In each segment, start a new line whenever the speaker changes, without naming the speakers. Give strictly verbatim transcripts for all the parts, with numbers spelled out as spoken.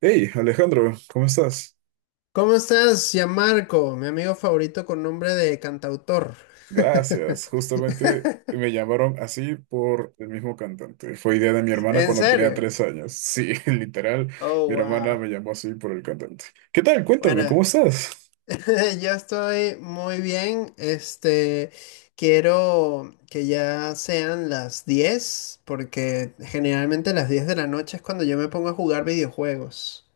Hey, Alejandro, ¿cómo estás?
¿Cómo estás, Gianmarco? Mi amigo favorito con nombre de cantautor.
Gracias. Justamente me llamaron así por el mismo cantante. Fue idea de mi hermana
¿En
cuando tenía
serio?
tres años. Sí, literal,
Oh,
mi hermana
wow.
me llamó así por el cantante. ¿Qué tal? Cuéntame, ¿cómo
Bueno,
estás?
yo estoy muy bien. Este, quiero que ya sean las diez porque generalmente las diez de la noche es cuando yo me pongo a jugar videojuegos.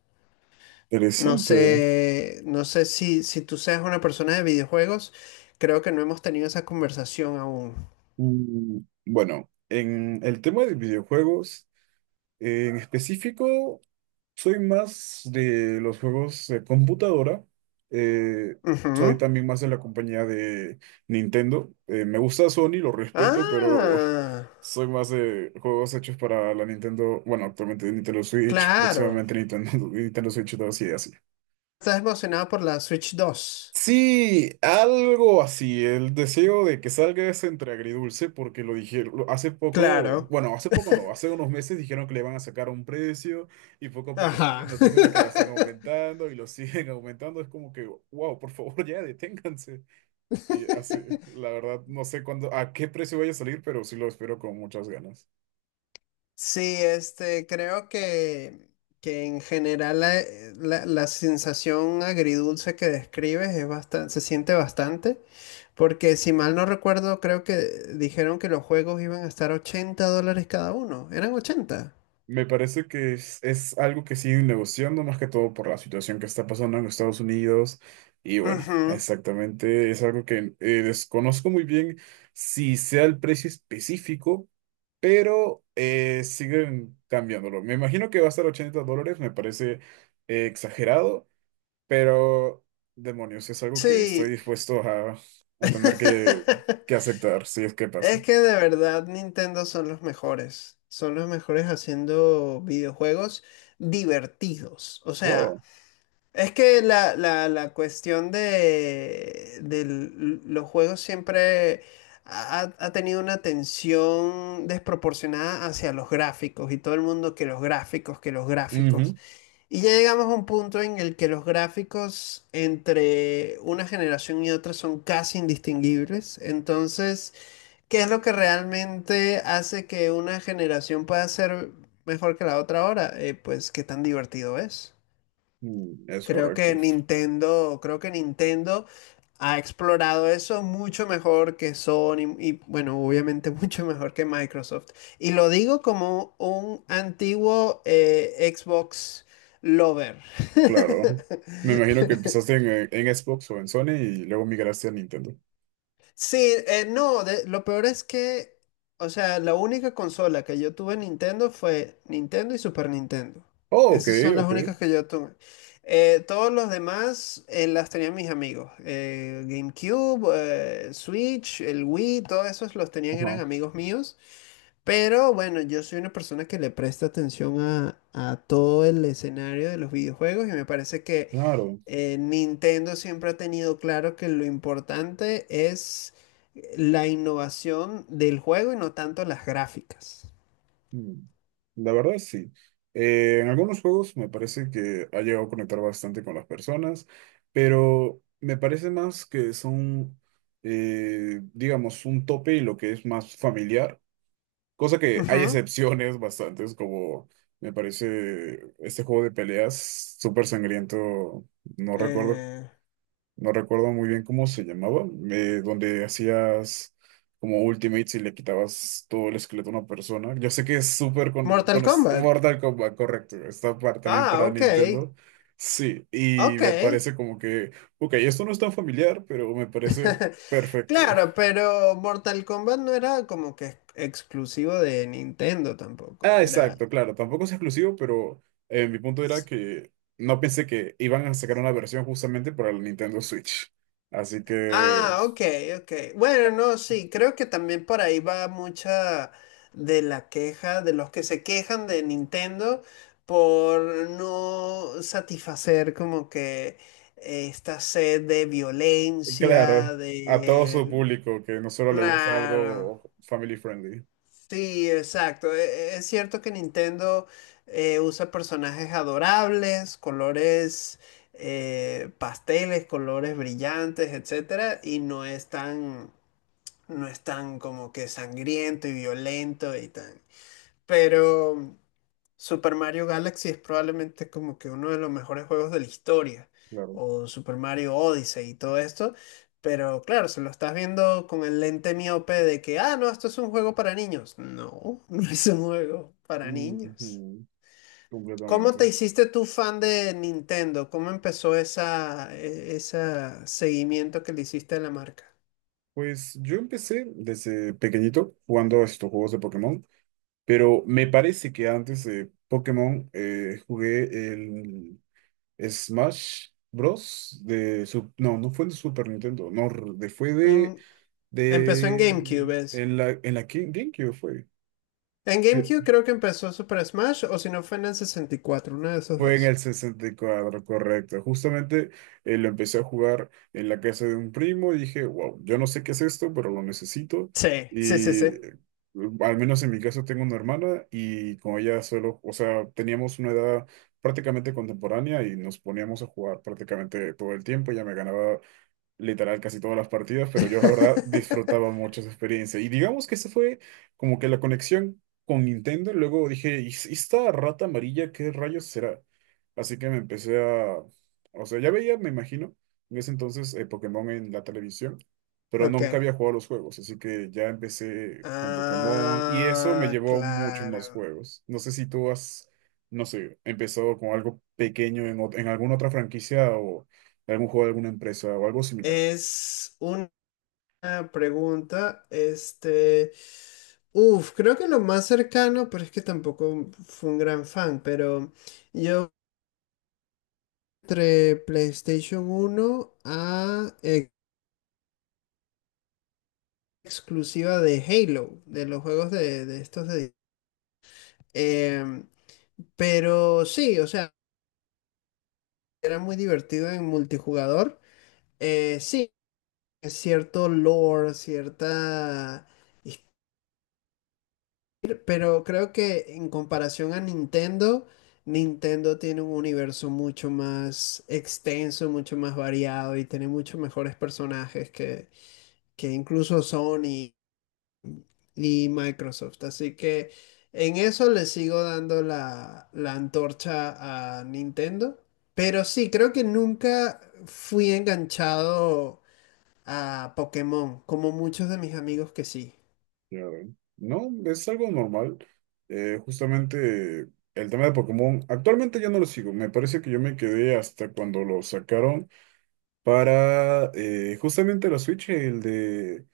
No
Interesante.
sé, no sé si, si tú seas una persona de videojuegos. Creo que no hemos tenido esa conversación aún.
Mm, bueno, en el tema de videojuegos, en específico, soy más de los juegos de computadora. eh, Soy
Ujú.
también más de la compañía de Nintendo. Eh, me gusta Sony, lo respeto, pero
Ah,
soy más de juegos hechos para la Nintendo. Bueno, actualmente Nintendo Switch,
claro.
próximamente Nintendo, Nintendo Switch dos y así.
¿Estás emocionado por la Switch dos?
Sí, algo así. El deseo de que salga es entre agridulce, porque lo dijeron lo- hace poco,
Claro.
bueno, hace poco no, hace unos meses dijeron que le van a sacar un precio y poco a poco salen
Ajá.
noticias de que lo están aumentando y lo siguen aumentando. Es como que, wow, por favor, ya deténganse. Y así, la verdad, no sé cuándo, a qué precio vaya a salir, pero sí lo espero con muchas ganas.
Sí, este, creo que, que en general la, eh, la- la sensación agridulce que describes es bastante, se siente bastante, porque si mal no recuerdo, creo que dijeron que los juegos iban a estar ochenta dólares cada uno. ¿Eran ochenta?
Me parece que es, es algo que siguen negociando más que todo por la situación que está pasando en Estados Unidos. Y bueno,
Ujú.
exactamente es algo que eh, desconozco muy bien si sea el precio específico, pero eh, siguen cambiándolo. Me imagino que va a estar ochenta dólares, me parece eh, exagerado, pero demonios, es algo que estoy
Sí.
dispuesto a, a tener que, que aceptar si es que
Es
pasa.
que de verdad Nintendo son los mejores. Son los mejores haciendo videojuegos divertidos. O
Wow.
sea, es que la, la- la cuestión de, de l- los juegos siempre ha, ha tenido una tensión desproporcionada hacia los gráficos y todo el mundo que los gráficos, que los gráficos.
Ujú.
Y ya llegamos a un punto en el que los gráficos entre una generación y otra son casi indistinguibles. Entonces, ¿qué es lo que realmente hace que una generación pueda ser mejor que la otra ahora? Eh, pues qué tan divertido es.
Mm, es
Creo
correcto.
que Nintendo, creo que Nintendo ha explorado eso mucho mejor que Sony y bueno, obviamente mucho mejor que Microsoft. Y lo digo como un antiguo eh, Xbox lover.
Claro. Me imagino que empezaste en, eh, en Xbox o en Sony y luego migraste a Nintendo.
Sí, eh, no, de- lo peor es que, o sea, la única consola que yo tuve Nintendo fue Nintendo y Super Nintendo.
Oh, ok,
Esas son las
ok.
únicas que yo tuve. Eh, todos los demás eh, las tenían mis amigos. Eh, GameCube, eh, Switch, el Wii, todos esos los tenían, eran
Ajá,
amigos míos. Pero bueno, yo soy una persona que le presta atención a, a todo el escenario de los videojuegos y me parece que
claro.
eh, Nintendo siempre ha tenido claro que lo importante es la innovación del juego y no tanto las gráficas.
Mm, la verdad, sí. Eh, en algunos juegos me parece que ha llegado a conectar bastante con las personas, pero me parece más que son, eh, digamos, un tope y lo que es más familiar. Cosa que hay
Ujú.
excepciones bastantes, como me parece este juego de peleas súper sangriento. No recuerdo
Eh,
No recuerdo muy bien cómo se llamaba, eh, donde hacías como ultimates y le quitabas todo el esqueleto a una persona. Yo sé que es súper con,
Mortal
con
Kombat.
Mortal Kombat, correcto. Está para, también
Ah,
para
ok.
Nintendo. Sí, y
Ok.
me parece como que, ok, esto no es tan familiar, pero me parece perfecto.
Claro, pero Mortal Kombat no era como que ex- exclusivo de Nintendo tampoco.
Ah,
Era.
exacto, claro, tampoco es exclusivo, pero eh, mi punto era que no pensé que iban a sacar una versión justamente para el Nintendo Switch. Así que
Ah, ok, ok. Bueno, no, sí, creo que también por ahí va mucha de la queja de los que se quejan de Nintendo por no satisfacer como que esta sed de
claro,
violencia,
a todo su
de...
público que no solo le gusta
Claro,
algo family friendly.
sí, exacto. E- e- Es cierto que Nintendo eh, usa personajes adorables, colores eh, pasteles, colores brillantes, etcétera, y no es tan no es tan como que sangriento y violento y tan. Pero Super Mario Galaxy es probablemente como que uno de los mejores juegos de la historia.
Claro.
O Super Mario Odyssey y todo esto. Pero claro, se lo estás viendo con el lente miope de que, ah, no, esto es un juego para niños. No, no es un juego para niños.
Ujú,
¿Cómo te
completamente.
hiciste tú fan de Nintendo? ¿Cómo empezó esa, e- esa seguimiento que le hiciste a la marca?
Pues yo empecé desde pequeñito jugando a estos juegos de Pokémon, pero me parece que antes de Pokémon eh, jugué el Smash Bros. de su, no, no fue de Super Nintendo, no, de, fue de,
En- Empezó en
de
GameCube, es.
en la, en la Game- GameCube fue.
En GameCube creo que empezó Super Smash o si no fue en el sesenta y cuatro, uno de esos
Fue en
dos.
el sesenta y cuatro, correcto. Justamente eh, lo empecé a jugar en la casa de un primo y dije, wow, yo no sé qué es esto, pero lo necesito.
Sí, sí, sí,
Y
sí.
eh, al menos en mi caso tengo una hermana y con ella solo, o sea, teníamos una edad prácticamente contemporánea y nos poníamos a jugar prácticamente todo el tiempo. Ella me ganaba literal casi todas las partidas, pero yo la verdad disfrutaba mucho esa experiencia. Y digamos que esa fue como que la conexión con Nintendo. Luego dije, ¿y s- esta rata amarilla qué rayos será? Así que me empecé a... O sea, ya veía, me imagino, en ese entonces eh, Pokémon en la televisión, pero
Ok.
nunca había jugado a los juegos, así que ya empecé con Pokémon y eso me
Ah,
llevó a muchos más
claro.
juegos. No sé si tú has, no sé, empezado con algo pequeño en, ot- en alguna otra franquicia, algún juego de alguna empresa o algo similar.
Es una pregunta, este... Uf, creo que lo más cercano, pero es que tampoco fue un gran fan, pero yo entre PlayStation uno a ex- exclusiva de Halo, de los juegos de, de estos de Em, pero sí, o sea, era muy divertido en multijugador. Eh, sí, es cierto lore, cierta... his- Pero creo que en comparación a Nintendo, Nintendo tiene un universo mucho más extenso, mucho más variado y tiene muchos mejores personajes que, que incluso Sony y Microsoft. Así que en eso le sigo dando la, la antorcha a Nintendo. Pero sí, creo que nunca fui enganchado a Pokémon, como muchos de mis amigos que sí.
Ya ven. No, es algo normal. Eh, justamente el tema de Pokémon, actualmente ya no lo sigo. Me parece que yo me quedé hasta cuando lo sacaron para eh, justamente la Switch, el de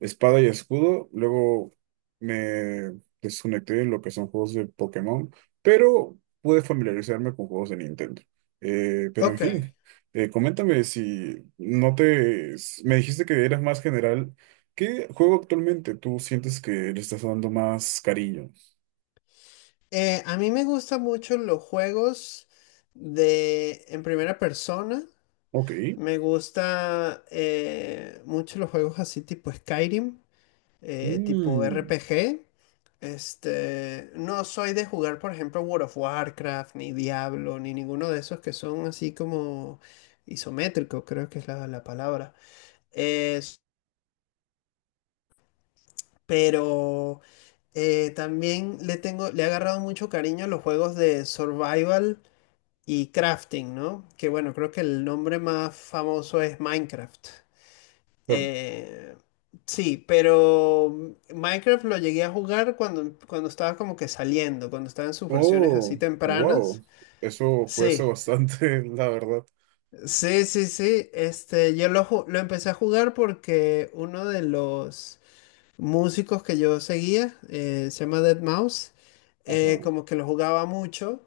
Espada y Escudo. Luego me desconecté en lo que son juegos de Pokémon, pero pude familiarizarme con juegos de Nintendo. Eh, pero en
Ok,
fin, eh, coméntame si no te... s- me dijiste que eras más general. ¿Qué juego actualmente tú sientes que le estás dando más cariño?
eh, a mí me gustan mucho los juegos de en primera persona.
Ok.
Me gusta eh, mucho los juegos así tipo Skyrim, eh, tipo
Mm,
R P G. Este, no soy de jugar, por ejemplo, World of Warcraft, ni Diablo, ni ninguno de esos que son así como isométricos, creo que es la, la palabra. Es- pero eh, también le tengo, le he agarrado mucho cariño a los juegos de survival y crafting, ¿no? Que bueno, creo que el nombre más famoso es Minecraft.
pero-
Eh, sí, pero mm, Minecraft lo llegué a jugar cuando, cuando estaba como que saliendo, cuando estaba en sus versiones así
oh, wow.
tempranas.
Eso fue hace
Sí,
bastante, la verdad.
sí, sí, sí. Este, yo lo, ju- lo empecé a jugar porque uno de los músicos que yo seguía, eh, se llama deadmau cinco,
Ajá.
eh, como que lo jugaba mucho.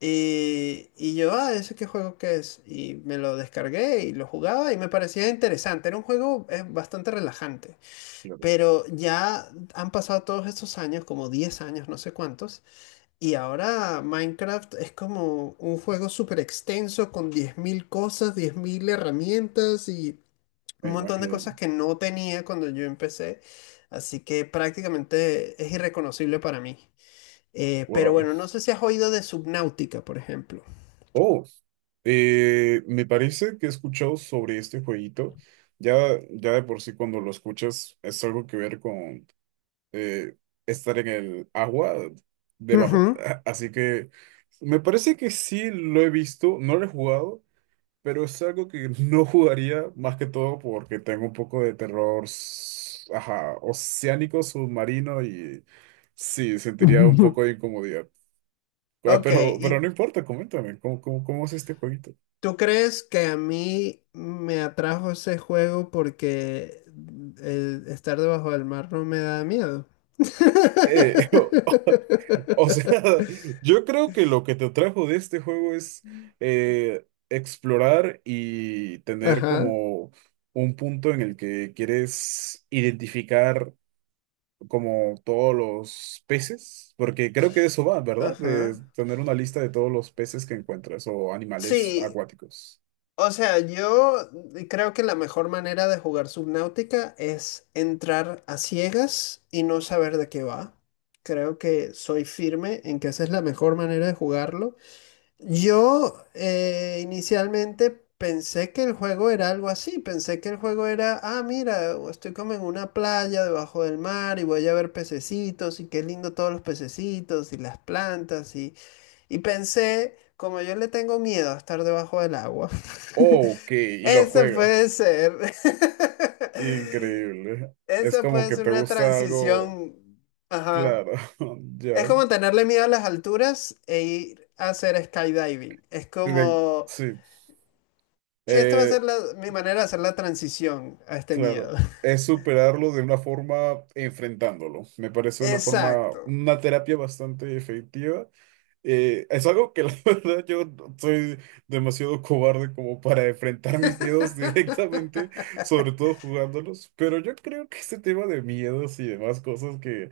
Y, y yo, ah, ¿ese qué juego que es? Y me lo descargué y lo jugaba y me parecía interesante. Era un juego eh, bastante relajante.
Claro,
Pero ya han pasado todos estos años, como diez años, no sé cuántos, y ahora Minecraft es como un juego súper extenso con diez mil cosas, diez mil herramientas y
la
un montón de cosas
imagen.
que no tenía cuando yo empecé, así que prácticamente es irreconocible para mí. Eh, pero
Wow.
bueno, no sé si has oído de Subnautica, por ejemplo.
Oh, eh, me parece que he escuchado sobre este jueguito. Ya, ya de por sí cuando lo escuchas es algo que ver con eh, estar en el agua debajo.
Ujú.
Así que me parece que sí lo he visto, no lo he jugado, pero es algo que no jugaría más que todo porque tengo un poco de terror, s- ajá, oceánico, submarino y sí, sentiría un poco de incomodidad. Ah,
Ok,
Pero, pero no
¿y
importa, coméntame, ¿cómo, cómo, cómo es este jueguito?
¿tú crees que a mí me atrajo ese juego porque el estar debajo del mar no me da miedo?
Eh, o, o sea, yo creo que lo que te trajo de este juego es eh, explorar y tener
Ajá,
como un punto en el que quieres identificar como todos los peces, porque creo que de eso va, ¿verdad? De
ajá.
tener una lista de todos los peces que encuentras o animales
Sí,
acuáticos.
o sea, yo creo que la mejor manera de jugar Subnautica es entrar a ciegas y no saber de qué va. Creo que soy firme en que esa es la mejor manera de jugarlo. Yo eh, inicialmente pensé que el juego era algo así, pensé que el juego era, ah, mira, estoy como en una playa debajo del mar y voy a ver pececitos y qué lindo todos los pececitos y las plantas y, y pensé, como yo le tengo miedo a estar debajo del agua,
Ok, y lo
eso puede
juegas.
ser,
Increíble. Es
eso
como
puede
que
ser
te
una
gusta algo.
transición, ajá.
Claro, ya.
Es como tenerle miedo a las alturas e ir a hacer skydiving. Es
De-
como
sí,
que esta va a
eh,
ser la- mi manera de hacer la transición a este
claro.
miedo.
Es superarlo de una forma enfrentándolo. Me parece una forma,
Exacto.
una terapia bastante efectiva. Eh, es algo que la verdad yo no- soy demasiado cobarde como para enfrentar mis miedos directamente, sobre todo jugándolos. Pero yo creo que este tema de miedos y demás cosas que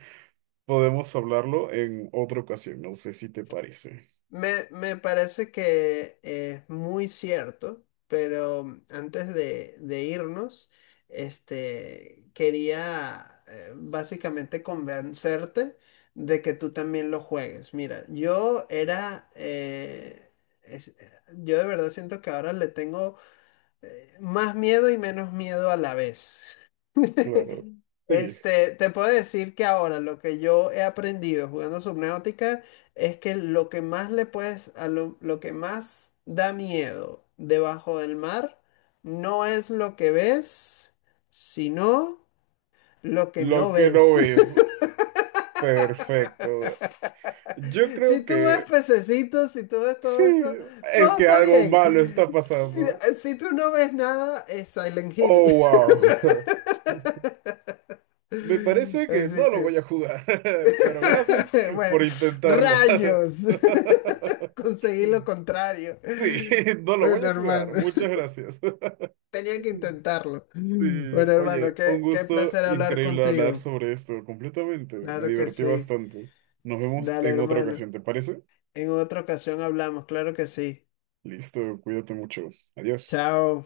podemos hablarlo en otra ocasión. No sé si te parece.
Me, me parece que es muy cierto, pero mm, antes de, de irnos, este, quería eh, básicamente convencerte de que tú también lo juegues. Mira, yo era, eh, es- eh, yo de verdad siento que ahora le tengo más miedo y menos miedo a la vez.
Claro. Sí,
Este, te puedo decir que ahora lo que yo he aprendido jugando Subnautica es que lo que más le puedes, a lo, lo que más da miedo debajo del mar no es lo que ves, sino lo que
lo
no
que
ves.
no es. Perfecto. Yo
Si
creo
tú ves
que
pececitos, si tú ves
sí,
todo eso,
es
todo
que
está
algo
bien.
malo está pasando.
Si tú no ves nada, es Silent Hill.
Oh, wow. Me parece que
Así
no lo voy
que,
a jugar, pero gracias
bueno,
por intentarlo.
rayos, conseguí lo contrario.
Sí, no lo voy
Bueno,
a
hermano,
jugar. Muchas gracias.
tenía que intentarlo.
Sí,
Bueno, hermano,
oye, un
qué, qué
gusto
placer hablar
increíble hablar
contigo.
sobre esto completamente. Me
Claro que
divertí
sí.
bastante. Nos vemos
Dale,
en otra
hermano.
ocasión, ¿te parece?
En otra ocasión hablamos, claro que sí.
Listo, cuídate mucho. Adiós.
Chao.